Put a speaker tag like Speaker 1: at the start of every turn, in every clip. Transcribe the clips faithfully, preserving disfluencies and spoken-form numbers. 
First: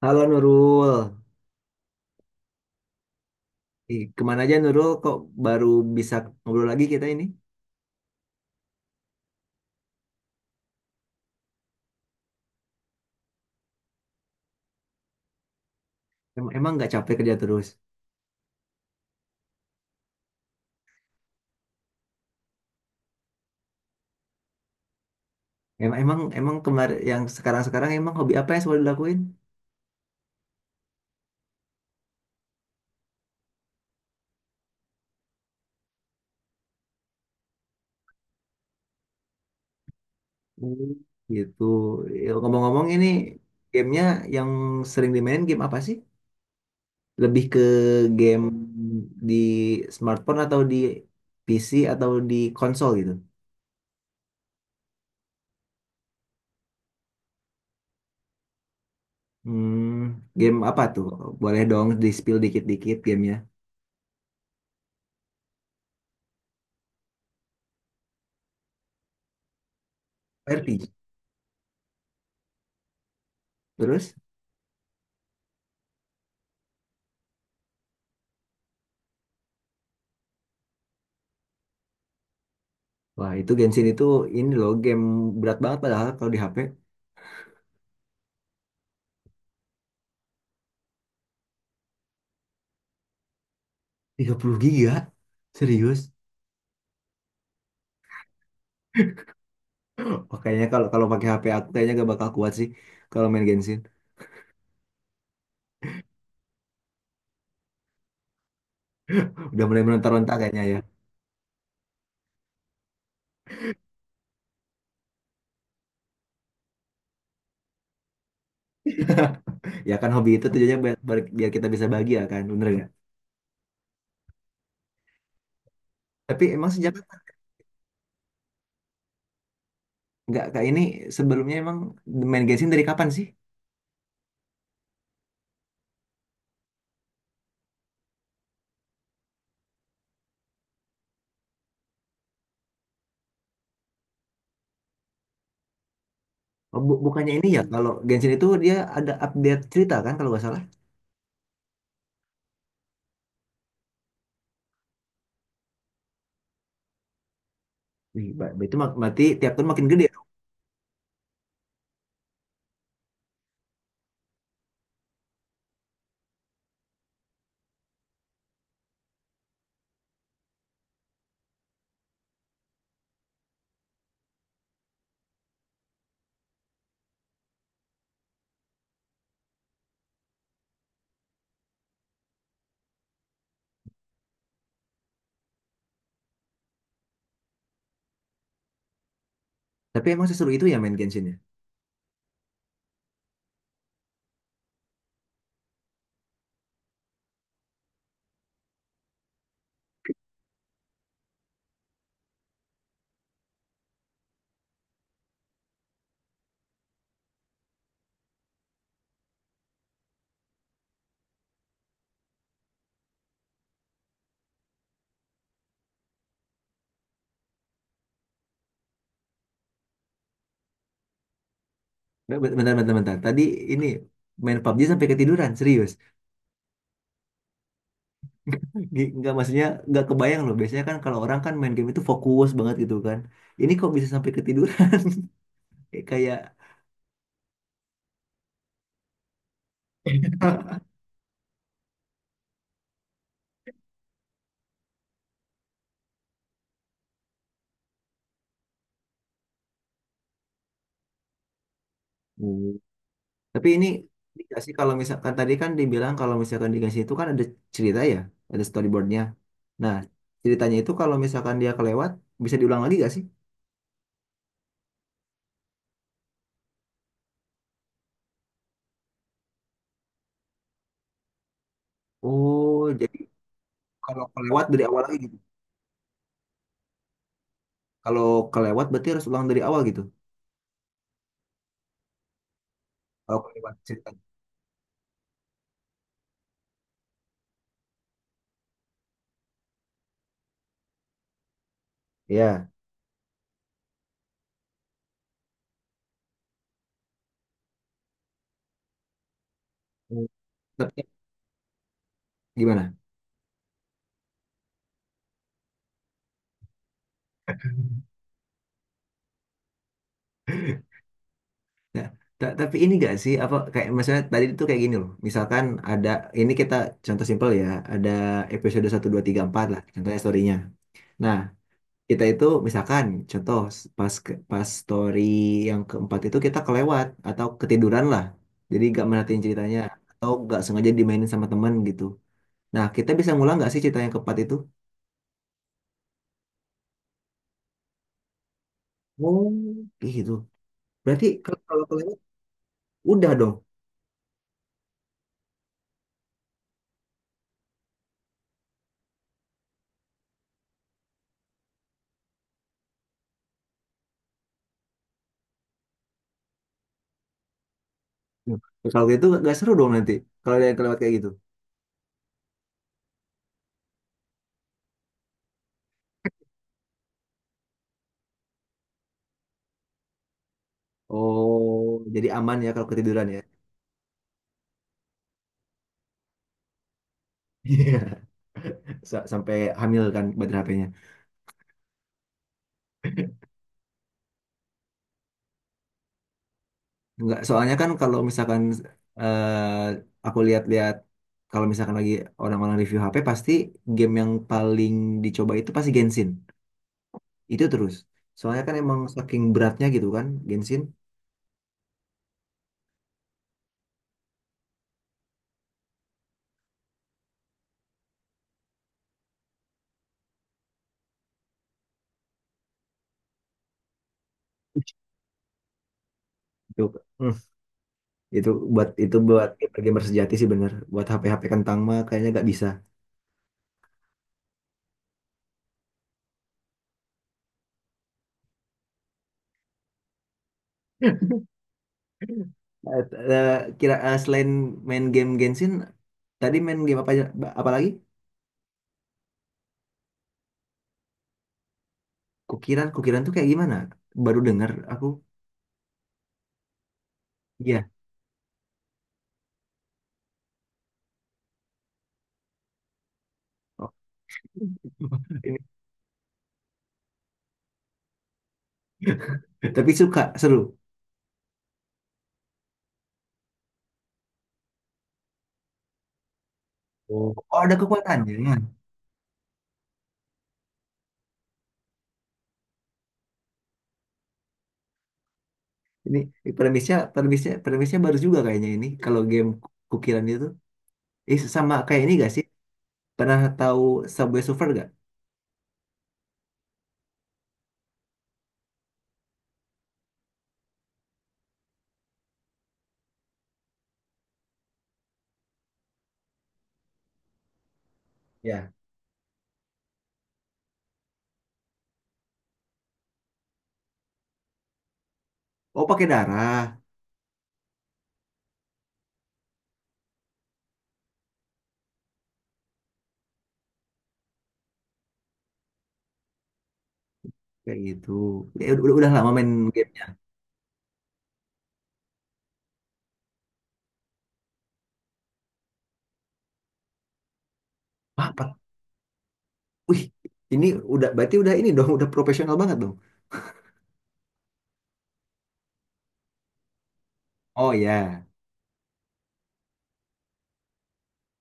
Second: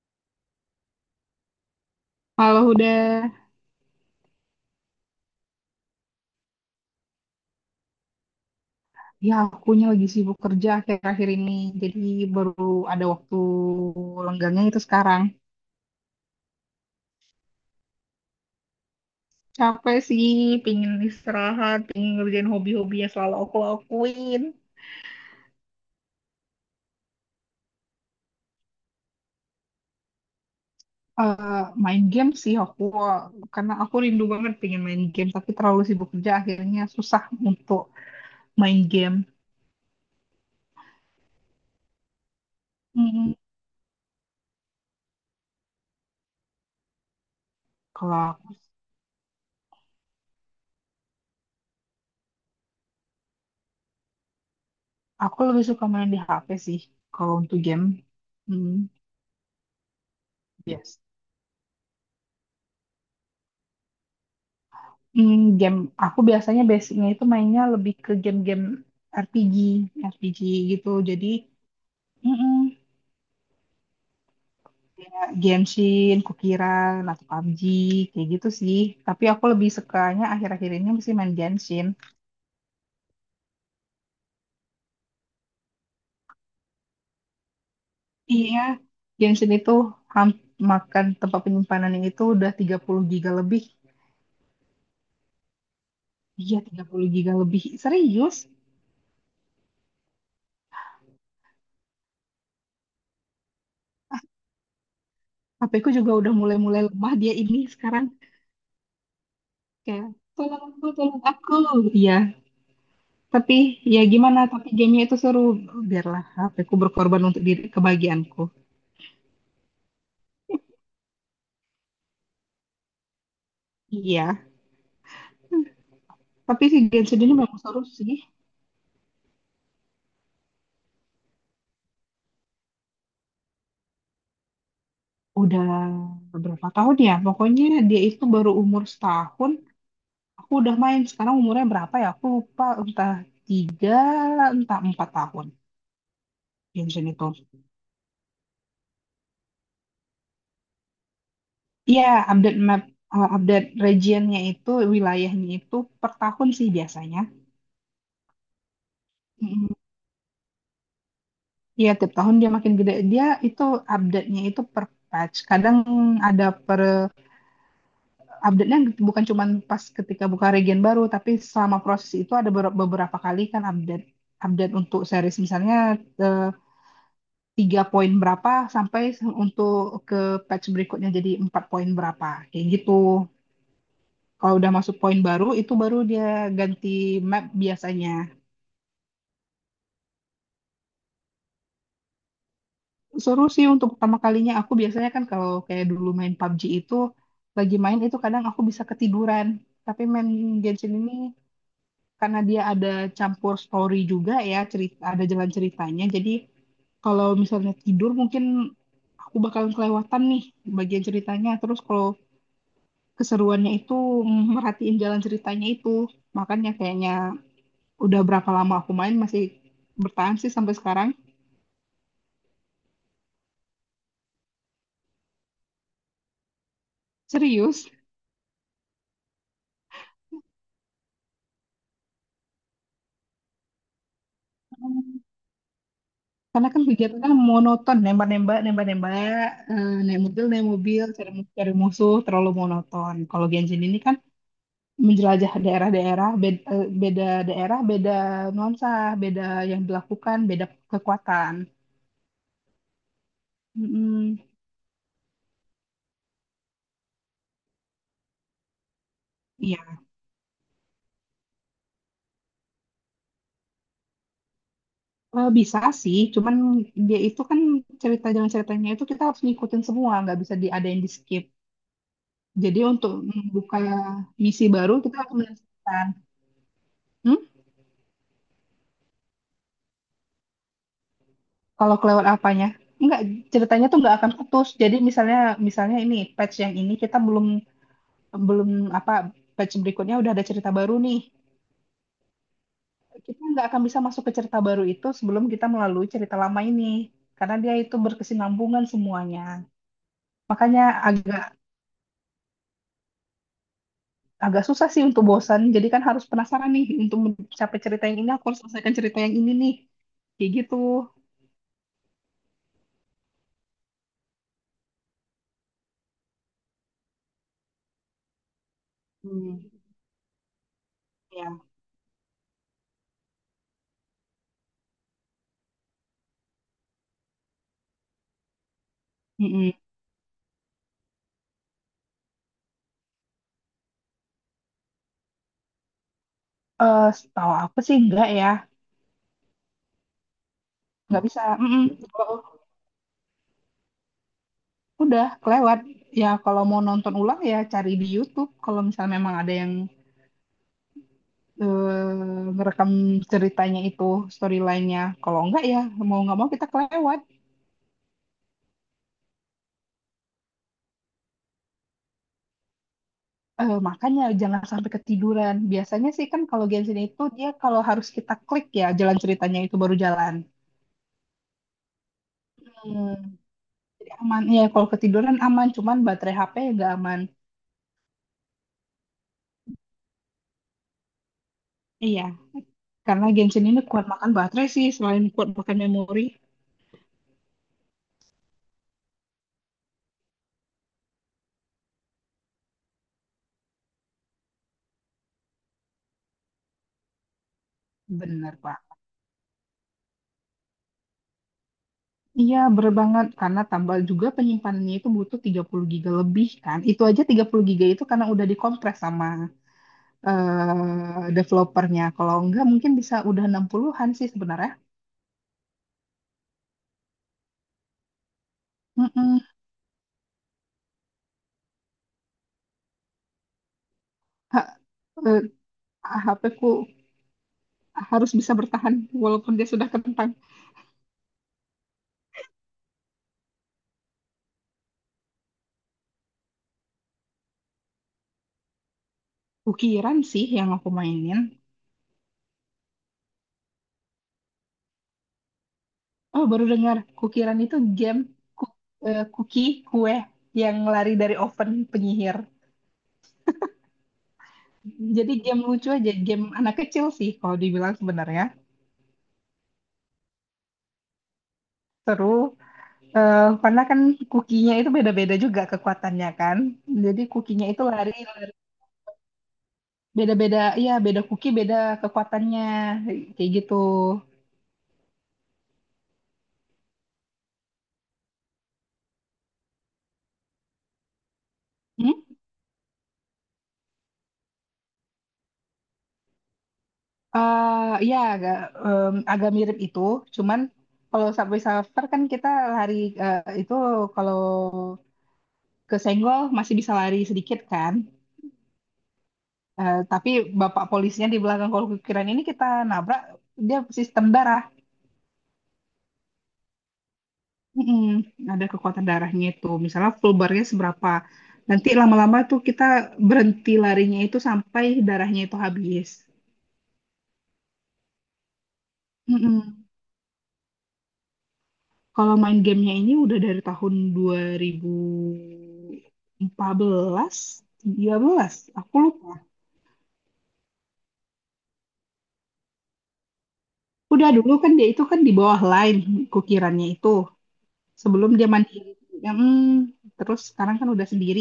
Speaker 1: Halo Nurul.
Speaker 2: Halo udah,
Speaker 1: Ih, kemana aja, Nurul? Kok baru bisa ngobrol lagi kita ini?
Speaker 2: ya akunya lagi sibuk kerja akhir-akhir ini, jadi baru ada waktu lenggangnya itu sekarang.
Speaker 1: Em- Emang nggak capek kerja terus?
Speaker 2: Capek sih, pingin istirahat, pingin ngerjain hobi-hobi yang selalu aku lakuin.
Speaker 1: Emang emang emang kemarin yang sekarang-sekarang emang hobi apa yang selalu dilakuin?
Speaker 2: Eh, main game sih aku, karena aku rindu banget pingin main game, tapi terlalu sibuk kerja akhirnya susah untuk main game.
Speaker 1: Hmm. Gitu. Ya, ngomong-ngomong ini
Speaker 2: Mm.
Speaker 1: gamenya yang sering dimainin game apa sih? Lebih ke
Speaker 2: Kalau
Speaker 1: game
Speaker 2: aku,
Speaker 1: di smartphone atau di P C atau di konsol gitu?
Speaker 2: aku lebih suka main di H P sih, kalau untuk game. Mm.
Speaker 1: Hmm, game apa
Speaker 2: Yes.
Speaker 1: tuh? Boleh dong di-spill dikit-dikit gamenya.
Speaker 2: Hmm, game aku biasanya basicnya itu mainnya lebih ke game-game R P G, R P G gitu.
Speaker 1: R P G.
Speaker 2: Jadi, mm
Speaker 1: Terus?
Speaker 2: kayak Genshin, Kukiran, atau pabji, kayak gitu sih. Tapi aku lebih sukanya akhir-akhir ini mesti main Genshin.
Speaker 1: Wah, itu Genshin itu ini loh game berat banget padahal kalau di H P
Speaker 2: Iya, Genshin itu ham- makan tempat penyimpanannya itu udah tiga puluh giga lebih.
Speaker 1: tiga puluh giga. Serius.
Speaker 2: Iya, tiga puluh giga lebih. Serius?
Speaker 1: Makanya kalau kalau pakai H P aku kayaknya gak bakal kuat sih kalau main Genshin.
Speaker 2: H P ku juga udah mulai-mulai lemah dia ini sekarang.
Speaker 1: Udah mulai
Speaker 2: Kayak,
Speaker 1: meronta-ronta kayaknya
Speaker 2: tolong
Speaker 1: ya.
Speaker 2: aku, tolong aku. Iya. Tapi ya gimana, tapi gamenya itu seru. Biarlah HPku berkorban untuk diri kebahagiaanku.
Speaker 1: Ya kan hobi itu tujuannya biar, biar- kita bisa bahagia kan, bener nggak?
Speaker 2: Iya,
Speaker 1: Tapi
Speaker 2: tapi
Speaker 1: emang
Speaker 2: si
Speaker 1: sejak
Speaker 2: Genshin ini memang seru sih.
Speaker 1: nggak kak ini sebelumnya emang main Genshin dari kapan sih?
Speaker 2: Udah berapa tahun ya? Pokoknya dia itu baru umur setahun. Aku udah main. Sekarang umurnya berapa ya? Aku lupa. Entah tiga, entah empat tahun.
Speaker 1: Oh, bu-
Speaker 2: Genshin
Speaker 1: bukannya
Speaker 2: itu.
Speaker 1: ini ya kalau Genshin itu dia ada update cerita kan kalau nggak salah?
Speaker 2: Iya, update map, uh, update regionnya itu, wilayahnya itu per tahun sih biasanya.
Speaker 1: Wih, ba- itu mak- berarti tiap
Speaker 2: Hmm.
Speaker 1: tahun makin gede.
Speaker 2: Iya, tiap tahun dia makin gede. Dia itu update-nya itu per patch. Kadang ada per update-nya bukan cuma pas ketika buka region baru, tapi selama proses itu ada ber- beberapa kali kan update update untuk series misalnya eh, tiga poin berapa sampai se- untuk ke patch berikutnya jadi empat poin berapa. Kayak gitu. Kalau udah masuk poin baru itu baru dia ganti map biasanya.
Speaker 1: Tapi emang seseru itu ya main Genshin ya?
Speaker 2: Seru sih untuk pertama kalinya. Aku biasanya kan kalau kayak dulu main P U B G itu, lagi main itu kadang aku bisa ketiduran. Tapi main Genshin ini karena dia ada campur story juga ya, cerita, ada jalan ceritanya. Jadi kalau misalnya tidur mungkin aku bakalan kelewatan nih bagian ceritanya. Terus kalau keseruannya itu mm, merhatiin jalan ceritanya itu. Makanya kayaknya udah berapa lama aku main masih bertahan sih sampai sekarang.
Speaker 1: Nggak, bentar, bentar, bentar. Tadi ini main P U B G sampai ketiduran, serius.
Speaker 2: Serius.
Speaker 1: Gi- Nggak maksudnya nggak kebayang loh. Biasanya kan kalau orang kan main game itu fokus banget gitu kan. Ini kok bisa sampai ketiduran? Kayak, kayak.
Speaker 2: Karena kan kegiatannya monoton, nembak-nembak, nembak-nembak, eh, naik mobil, naik mobil, cari, mu- cari musuh, terlalu monoton. Kalau Genshin ini kan menjelajah daerah-daerah, beda, beda daerah, beda nuansa, beda yang dilakukan, beda kekuatan.
Speaker 1: Hmm. Tapi ini
Speaker 2: Mm-mm.
Speaker 1: dikasih kalau misalkan tadi kan dibilang kalau misalkan dikasih itu kan ada cerita ya, ada storyboardnya. Nah,
Speaker 2: Iya,
Speaker 1: ceritanya itu kalau misalkan dia kelewat bisa diulang lagi gak sih?
Speaker 2: Eh, bisa sih, cuman dia itu kan cerita jalan ceritanya itu kita harus ngikutin semua, nggak bisa diadain di skip. Jadi
Speaker 1: Oh,
Speaker 2: untuk
Speaker 1: jadi
Speaker 2: membuka
Speaker 1: kalau kelewat
Speaker 2: misi
Speaker 1: dari
Speaker 2: baru
Speaker 1: awal
Speaker 2: kita
Speaker 1: lagi
Speaker 2: harus
Speaker 1: gitu.
Speaker 2: menyelesaikan.
Speaker 1: Kalau kelewat berarti harus ulang dari awal gitu.
Speaker 2: Kalau kelewat apanya? Enggak,
Speaker 1: Kalau kelewat
Speaker 2: ceritanya tuh nggak
Speaker 1: ceritanya.
Speaker 2: akan putus. Jadi misalnya misalnya ini patch yang ini kita belum belum apa patch berikutnya udah ada cerita baru nih.
Speaker 1: Iya.
Speaker 2: Kita nggak akan bisa masuk ke cerita baru itu sebelum kita melalui cerita lama ini. Karena dia itu berkesinambungan semuanya.
Speaker 1: Hmm.
Speaker 2: Makanya
Speaker 1: Tapi
Speaker 2: agak
Speaker 1: gimana?
Speaker 2: agak susah sih untuk bosan. Jadi kan harus penasaran nih untuk mencapai cerita yang ini aku harus selesaikan cerita yang ini nih. Kayak gitu.
Speaker 1: Nah, ta- tapi ini gak sih apa kayak maksudnya tadi itu kayak gini loh. Misalkan ada ini kita contoh simpel ya, ada episode satu dua tiga
Speaker 2: Hmm.
Speaker 1: empat lah contohnya storynya. Nah,
Speaker 2: Ya.
Speaker 1: kita itu misalkan contoh s- pas ke- pas story yang keempat itu kita kelewat atau ketiduran lah. Jadi gak merhatiin
Speaker 2: Mm-mm.
Speaker 1: ceritanya atau gak sengaja dimainin sama temen gitu. Nah, kita bisa ngulang gak sih cerita yang keempat itu?
Speaker 2: Eh, setahu aku sih enggak ya.
Speaker 1: Oh, gitu.
Speaker 2: Nggak
Speaker 1: Berarti
Speaker 2: bisa.
Speaker 1: kalau
Speaker 2: Mm-mm.
Speaker 1: kalau kelewat udah dong.
Speaker 2: Udah kelewat. Ya kalau mau nonton ulang ya cari di YouTube. Kalau misalnya memang ada yang eh, ngerekam ceritanya itu storyline-nya. Kalau enggak ya mau nggak mau kita kelewat.
Speaker 1: Nah, kalau gitu gak seru dong nanti. Kalau ada yang kelewat kayak gitu.
Speaker 2: Eh, makanya jangan sampai ketiduran. Biasanya sih kan kalau Genshin itu dia kalau harus kita klik ya jalan ceritanya itu baru jalan.
Speaker 1: Oh, jadi aman ya kalau
Speaker 2: Hmm,
Speaker 1: ketiduran ya.
Speaker 2: jadi aman. Ya kalau ketiduran aman, cuman baterai H P nggak aman.
Speaker 1: Iya. Sa- Sampai hamil kan baterai H P-nya.
Speaker 2: Iya, karena Genshin ini kuat makan baterai sih selain kuat makan memori.
Speaker 1: Enggak, soalnya kan kalau misalkan eh, aku lihat-lihat kalau misalkan lagi orang-orang review H P pasti game yang paling dicoba itu pasti Genshin. Itu terus.
Speaker 2: Bener,
Speaker 1: Soalnya kan
Speaker 2: Pak.
Speaker 1: emang saking beratnya gitu kan Genshin.
Speaker 2: Iya, bener banget. Karena tambal juga penyimpanannya itu butuh tiga puluh giga lebih kan. Itu aja tiga puluh giga itu karena udah dikompres sama eh, developernya. Kalau enggak mungkin bisa udah enam puluhan-an sih sebenarnya.
Speaker 1: Itu hmm, itu buat itu
Speaker 2: Mm-mm.
Speaker 1: buat gamer sejati sih bener. Buat H P-H P kentang mah kayaknya nggak bisa.
Speaker 2: Ha- eh, H P ku harus bisa bertahan walaupun dia sudah kentang.
Speaker 1: Eh, eh, kira eh, selain main game Genshin. Tadi main game apa aja? Ba- Apa lagi?
Speaker 2: Kukiran sih yang aku mainin.
Speaker 1: Kukiran, kukiran tuh kayak gimana? Baru dengar aku.
Speaker 2: Oh, baru dengar. Kukiran itu
Speaker 1: Iya.
Speaker 2: game ku- eh, cookie kue yang lari dari oven penyihir.
Speaker 1: Oh,
Speaker 2: Jadi
Speaker 1: ini.
Speaker 2: game lucu aja, game anak kecil sih kalau dibilang sebenarnya.
Speaker 1: Tapi suka, seru.
Speaker 2: Seru. Eh, karena kan kukinya itu beda-beda juga kekuatannya kan. Jadi
Speaker 1: Oh. Oh,
Speaker 2: kukinya
Speaker 1: ada
Speaker 2: itu lari
Speaker 1: kekuatannya,
Speaker 2: lari.
Speaker 1: ya.
Speaker 2: Beda-beda, iya beda kuki beda kekuatannya kayak gitu.
Speaker 1: Ini, ini premisnya, premisnya, premisnya baru juga kayaknya ini. Kalau game kukiran itu, eh, sama kayak ini
Speaker 2: Hmm?
Speaker 1: gak sih? Pernah tahu Subway Surfer gak?
Speaker 2: Eh, ya agak em, agak mirip itu, cuman kalau subway surfer kan kita lari eh, itu kalau kesenggol masih bisa lari sedikit kan.
Speaker 1: Ya.
Speaker 2: Eh, tapi bapak polisnya di belakang kalau kukiran ini kita nabrak dia sistem darat.
Speaker 1: Oh, pakai darah
Speaker 2: Mm-mm, ada kekuatan darahnya itu. Misalnya full bar-nya seberapa. Nanti lama-lama tuh kita berhenti larinya itu sampai darahnya itu habis.
Speaker 1: kayak gitu. Ya, udah, udah lama main
Speaker 2: Mm-mm.
Speaker 1: gamenya.
Speaker 2: Kalau main gamenya ini udah dari tahun dua ribu empat belas, tiga
Speaker 1: Wah,
Speaker 2: belas,
Speaker 1: apa?
Speaker 2: aku lupa.
Speaker 1: Wih, ini udah berarti udah ini dong, udah profesional banget dong.
Speaker 2: Udah dulu kan dia itu kan di bawah line kukirannya itu.
Speaker 1: Oh ya,
Speaker 2: Sebelum dia mandiri. Mm, terus sekarang kan udah sendiri.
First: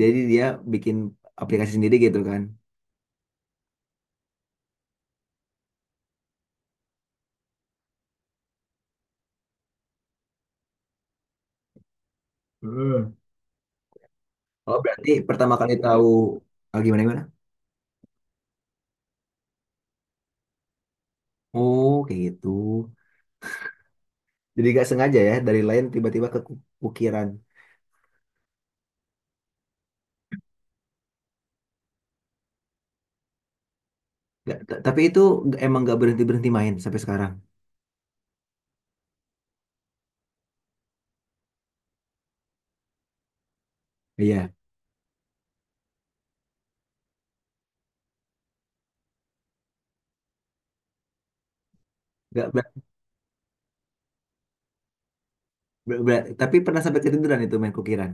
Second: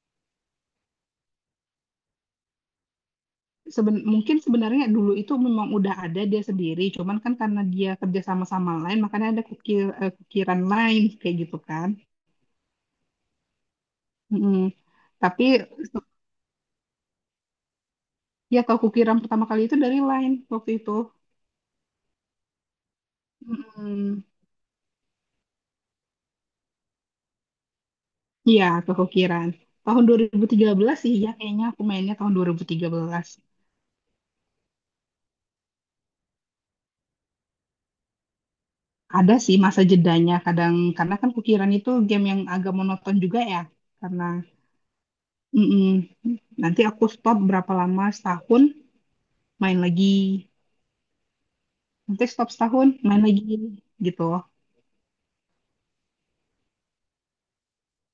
Speaker 1: jadi dia bikin aplikasi sendiri gitu kan.
Speaker 2: Seben mungkin sebenarnya dulu itu memang udah ada dia sendiri, cuman kan karena dia kerja sama sama lain, makanya ada kukir, eh, kukiran lain kayak gitu kan.
Speaker 1: Hmm.
Speaker 2: Mm-mm.
Speaker 1: Oh, berarti
Speaker 2: Tapi
Speaker 1: pertama kali tahu ah, gimana gimana?
Speaker 2: ya tahu kukiran pertama kali itu dari lain waktu itu.
Speaker 1: Oh, kayak gitu.
Speaker 2: Mm-mm.
Speaker 1: Jadi gak sengaja ya dari lain tiba-tiba ke ukiran.
Speaker 2: Iya, tahu kukiran. Tahun dua ribu tiga belas sih ya kayaknya aku mainnya tahun dua ribu tiga belas.
Speaker 1: Nggak- t- tapi itu nggak- emang gak berhenti berhenti main sampai sekarang.
Speaker 2: Ada sih masa jedanya kadang karena kan kukiran itu game yang agak monoton juga ya. Karena.
Speaker 1: Iya.
Speaker 2: Mm-mm. Nanti aku stop berapa lama setahun main lagi. Nanti stop
Speaker 1: Gak ber-
Speaker 2: setahun main lagi gitu
Speaker 1: ber- ber- tapi pernah sampai ketiduran itu main kukiran.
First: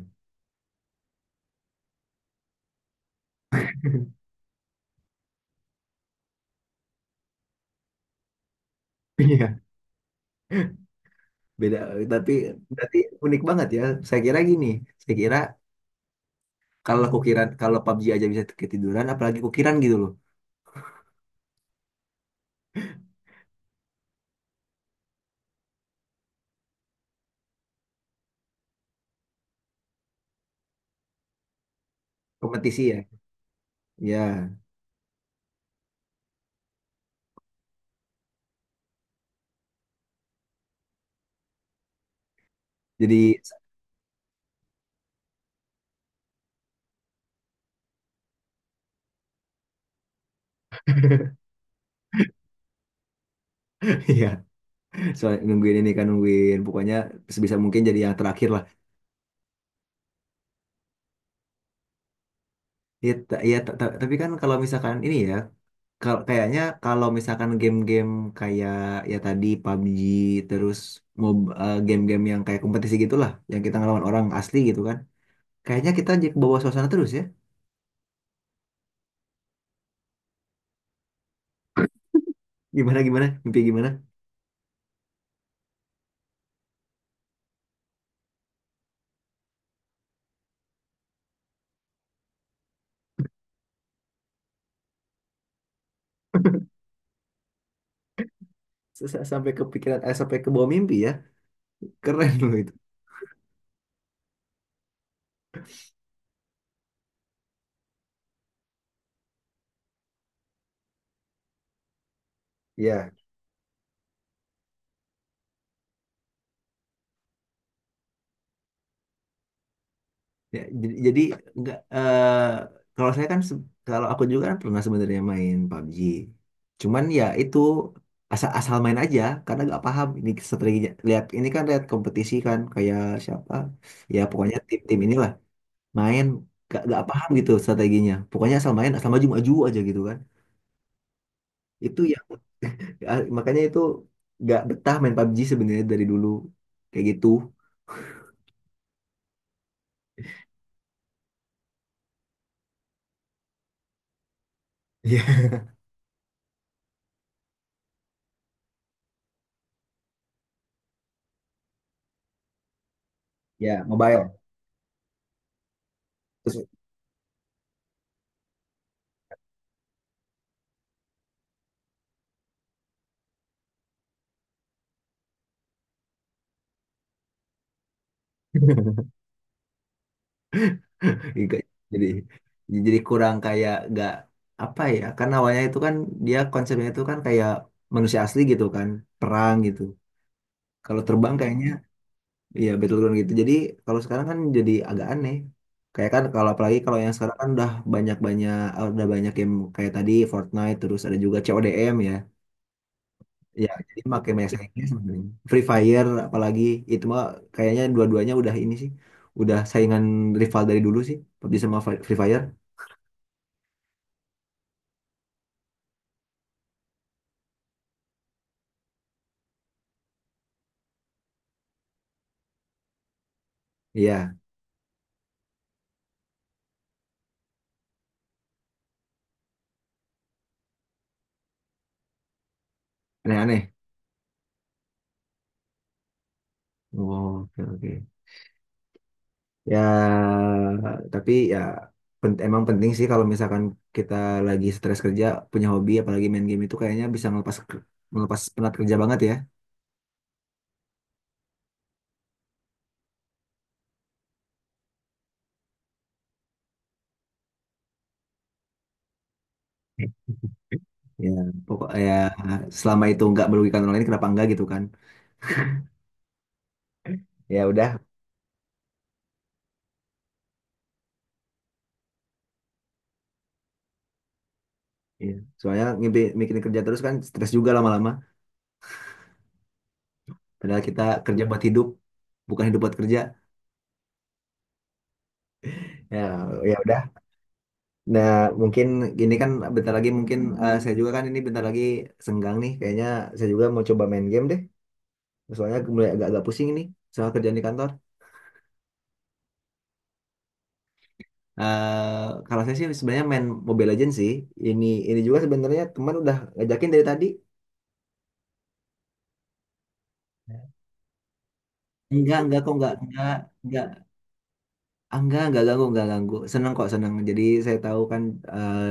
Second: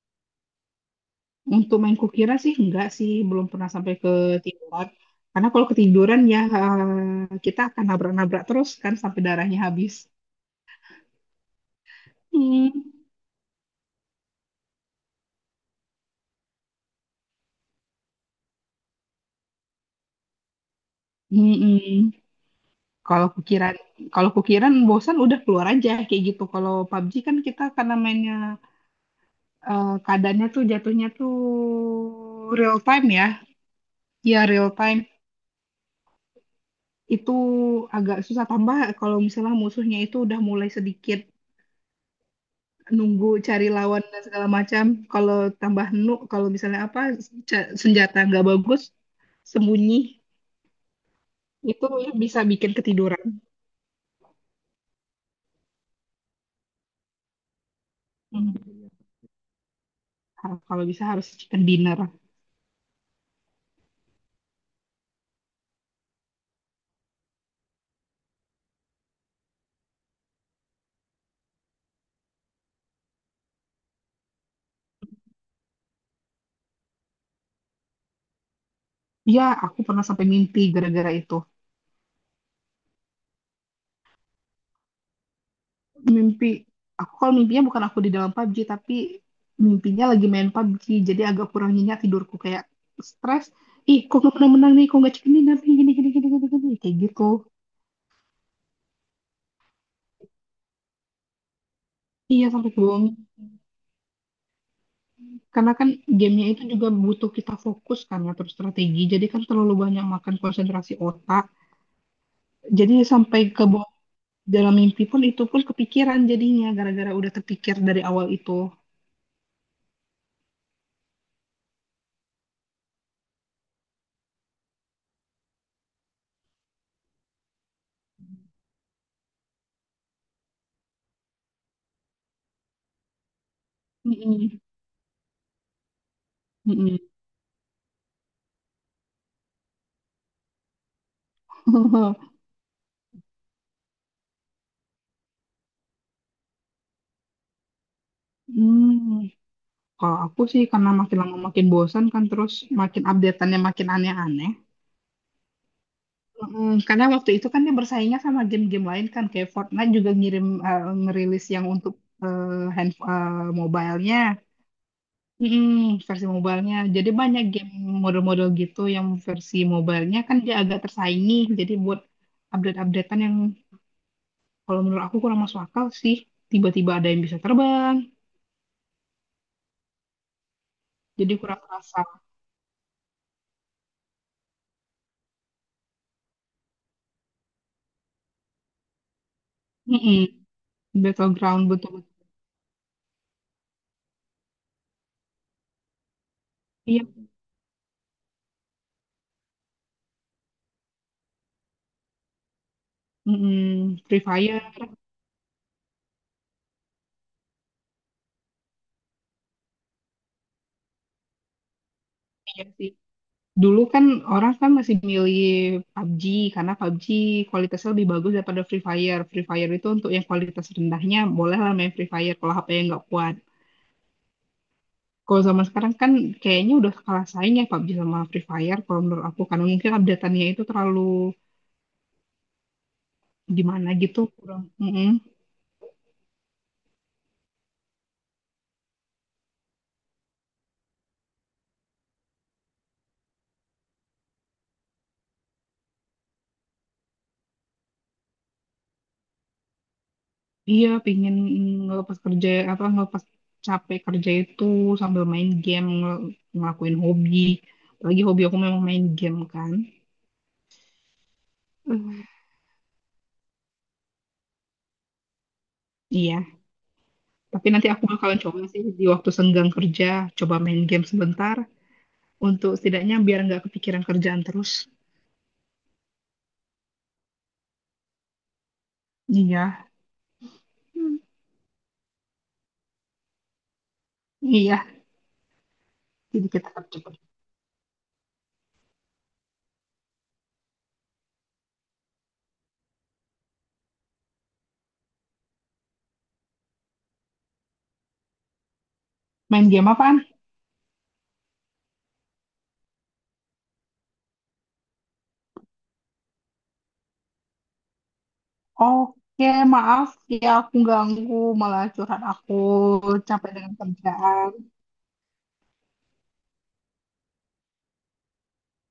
Speaker 2: untuk main kukira sih enggak sih belum pernah sampai ketiduran karena kalau ketiduran ya eh, kita akan nabrak-nabrak terus kan sampai darahnya
Speaker 1: Iya.
Speaker 2: habis.
Speaker 1: Beda. Tapi
Speaker 2: hmm.
Speaker 1: berarti unik banget ya. Saya kira gini. Saya kira kalau kukiran kalau P U B G aja bisa ketiduran, apalagi kukiran gitu loh.
Speaker 2: Mm-mm. kalau kukiran kalau kukiran bosan udah keluar aja kayak gitu kalau P U B G kan kita karena mainnya eh, keadaannya tuh jatuhnya tuh real
Speaker 1: Kompetisi ya.
Speaker 2: time ya ya
Speaker 1: Ya.
Speaker 2: real time itu agak susah tambah kalau misalnya musuhnya itu udah mulai sedikit
Speaker 1: Jadi.
Speaker 2: nunggu cari lawan dan segala macam. Kalau tambah nu, kalau misalnya apa ca- senjata nggak bagus, sembunyi itu ya bisa bikin ketiduran.
Speaker 1: Iya. Soal nungguin ini kan nungguin pokoknya sebisa mungkin jadi yang terakhir
Speaker 2: Hmm.
Speaker 1: lah.
Speaker 2: Ah, kalau bisa harus chicken dinner.
Speaker 1: Ya, ta- ya ta- ta- tapi kan kalau misalkan ini ya kal- kayaknya kalau misalkan game-game kayak ya tadi P U B G terus mob eh, game-game yang kayak kompetisi gitulah yang kita ngelawan orang asli gitu kan kayaknya kita jadi ke bawah suasana terus ya
Speaker 2: Ya, aku pernah sampai mimpi gara-gara itu.
Speaker 1: gimana, gimana mimpi, gimana?
Speaker 2: Mimpi aku kalau mimpinya bukan aku di dalam pabji tapi mimpinya lagi main pabji. Jadi agak kurang nyenyak tidurku kayak stres. Ih, kok gak pernah menang nih? Kok gak chicken dinner nih? Gini, gini, gini, gini, gini. Kayak gitu.
Speaker 1: S- s- sampai kepikiran eh, sampai ke bawah mimpi ya, keren
Speaker 2: Iya,
Speaker 1: loh
Speaker 2: sampai
Speaker 1: itu
Speaker 2: kebohong. Karena kan gamenya itu juga butuh kita fokus kan ya, terus strategi. Jadi kan terlalu banyak makan konsentrasi otak. Jadi
Speaker 1: ya.
Speaker 2: sampai ke bawah dalam mimpi pun itu pun kepikiran jadinya gara-gara udah terpikir dari awal itu.
Speaker 1: Ya, jadi, jadi enggak eh, kalau saya kan se- kalau aku juga kan pernah sebenarnya main pabji. Cuman ya itu asal asal main aja karena nggak paham ini strateginya. Lihat ini kan lihat kompetisi kan kayak siapa ya pokoknya
Speaker 2: Mm-mm.
Speaker 1: tim-tim inilah main nggak
Speaker 2: Mm-mm.
Speaker 1: nggak paham gitu strateginya. Pokoknya asal main asal maju-maju aja gitu kan. Itu ya, ya, makanya itu nggak betah main P U B G sebenarnya dari dulu kayak gitu.
Speaker 2: Hmm. Kalau aku sih karena makin lama makin bosan kan terus makin updateannya makin aneh-aneh.
Speaker 1: Iya.
Speaker 2: Mm, Karena waktu itu kan dia bersaingnya sama game-game lain kan kayak Fortnite juga ngirim eh, ngerilis yang untuk eh, hand eh,
Speaker 1: Ya
Speaker 2: mobilenya.
Speaker 1: mobile.
Speaker 2: Mm-mm, versi
Speaker 1: Terus.
Speaker 2: mobile-nya. Jadi banyak game model-model gitu yang versi mobile-nya kan dia agak tersaingi. Jadi buat update-updatean yang kalau menurut aku kurang masuk akal sih. Tiba-tiba ada yang bisa terbang, jadi kurang
Speaker 1: Nggak-
Speaker 2: terasa.
Speaker 1: jadi jadi kurang kayak nggak apa ya kan awalnya itu kan dia konsepnya itu kan kayak manusia asli gitu kan perang gitu
Speaker 2: Mm-mm,
Speaker 1: kalau terbang kayaknya
Speaker 2: Battleground betul-betul.
Speaker 1: ya battleground gitu jadi kalau sekarang kan jadi agak aneh kayak kan kalau apalagi kalau
Speaker 2: Iya.
Speaker 1: yang sekarang kan udah banyak-banyak udah banyak game kayak tadi Fortnite terus ada juga C O D M ya ya
Speaker 2: Mm-mm,
Speaker 1: jadi
Speaker 2: Free
Speaker 1: makin banyak
Speaker 2: Fire,
Speaker 1: saingnya sebenarnya Free Fire apalagi itu mah kayaknya dua-duanya udah ini sih udah saingan rival dari dulu sih pabji sama Fi- Free Fire
Speaker 2: iya sih. Dulu kan orang kan masih milih P U B G karena P U B G kualitasnya lebih bagus daripada Free Fire. Free Fire itu untuk yang kualitas rendahnya bolehlah main Free Fire kalau H P yang nggak kuat.
Speaker 1: iya
Speaker 2: Kalau zaman sekarang kan kayaknya udah kalah saing ya pabji sama Free Fire kalau menurut aku karena mungkin update-annya itu terlalu
Speaker 1: aneh-aneh.
Speaker 2: gimana gitu kurang. Mm-mm.
Speaker 1: Oh, oke, oke. Ya, tapi ya pen- emang penting sih kalau misalkan kita lagi stres kerja punya hobi apalagi main game itu kayaknya bisa melepas melepas penat kerja banget ya.
Speaker 2: Iya pingin ngelepas kerja apa ngelepas capek kerja itu sambil main game ngel- ngelakuin hobi apalagi hobi aku memang main game kan.
Speaker 1: Ya, pokok ya
Speaker 2: Hmm.
Speaker 1: selama itu nggak merugikan orang lain kenapa enggak gitu kan.
Speaker 2: Iya
Speaker 1: Ya
Speaker 2: tapi nanti
Speaker 1: udah.
Speaker 2: aku bakalan coba sih di waktu senggang kerja coba main game sebentar untuk setidaknya biar nggak kepikiran kerjaan terus.
Speaker 1: Ya. Soalnya ngimpi mikirin kerja terus kan stres juga lama-lama.
Speaker 2: Iya.
Speaker 1: Padahal kita
Speaker 2: Hmm.
Speaker 1: kerja buat hidup, bukan hidup buat kerja.
Speaker 2: Iya
Speaker 1: Ya,
Speaker 2: jadi kita
Speaker 1: ya udah.
Speaker 2: cepat
Speaker 1: Nah, mungkin gini kan bentar lagi mungkin eh, saya juga kan ini bentar lagi senggang nih. Kayaknya saya juga mau coba main game deh. Soalnya mulai agak-agak pusing ini soal kerjaan di kantor.
Speaker 2: main game apaan.
Speaker 1: Eh, kalau saya sih sebenarnya main Mobile Legends sih. Ini ini juga sebenarnya teman udah ngajakin dari tadi.
Speaker 2: Oke, maaf ya aku ganggu, malah curhat
Speaker 1: Enggak,
Speaker 2: aku
Speaker 1: enggak kok, enggak, enggak,
Speaker 2: capek dengan
Speaker 1: enggak.
Speaker 2: kerjaan.
Speaker 1: Enggak, enggak ganggu, enggak ganggu. Seneng kok, seneng. Jadi saya tahu kan eh,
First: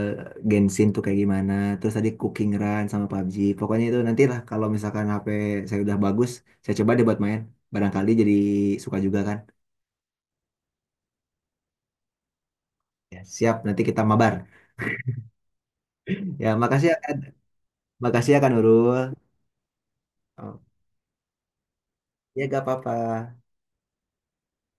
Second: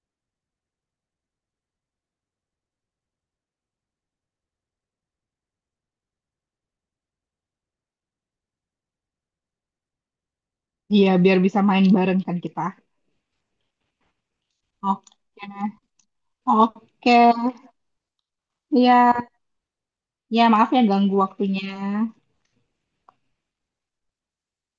Speaker 1: Genshin tuh kayak gimana. Terus tadi Cooking Run sama pabji. Pokoknya itu nantilah kalau misalkan H P saya udah bagus, saya coba deh buat main. Barangkali jadi suka juga kan.
Speaker 2: Iya, biar bisa main bareng kan kita.
Speaker 1: Ya, siap, nanti kita mabar.
Speaker 2: Oke,
Speaker 1: Ya, makasih ya, Kak.
Speaker 2: oke,
Speaker 1: Makasih ya Kak Nurul.
Speaker 2: iya, ya
Speaker 1: Oh,
Speaker 2: maaf ya ganggu waktunya.
Speaker 1: ya, gak apa-apa.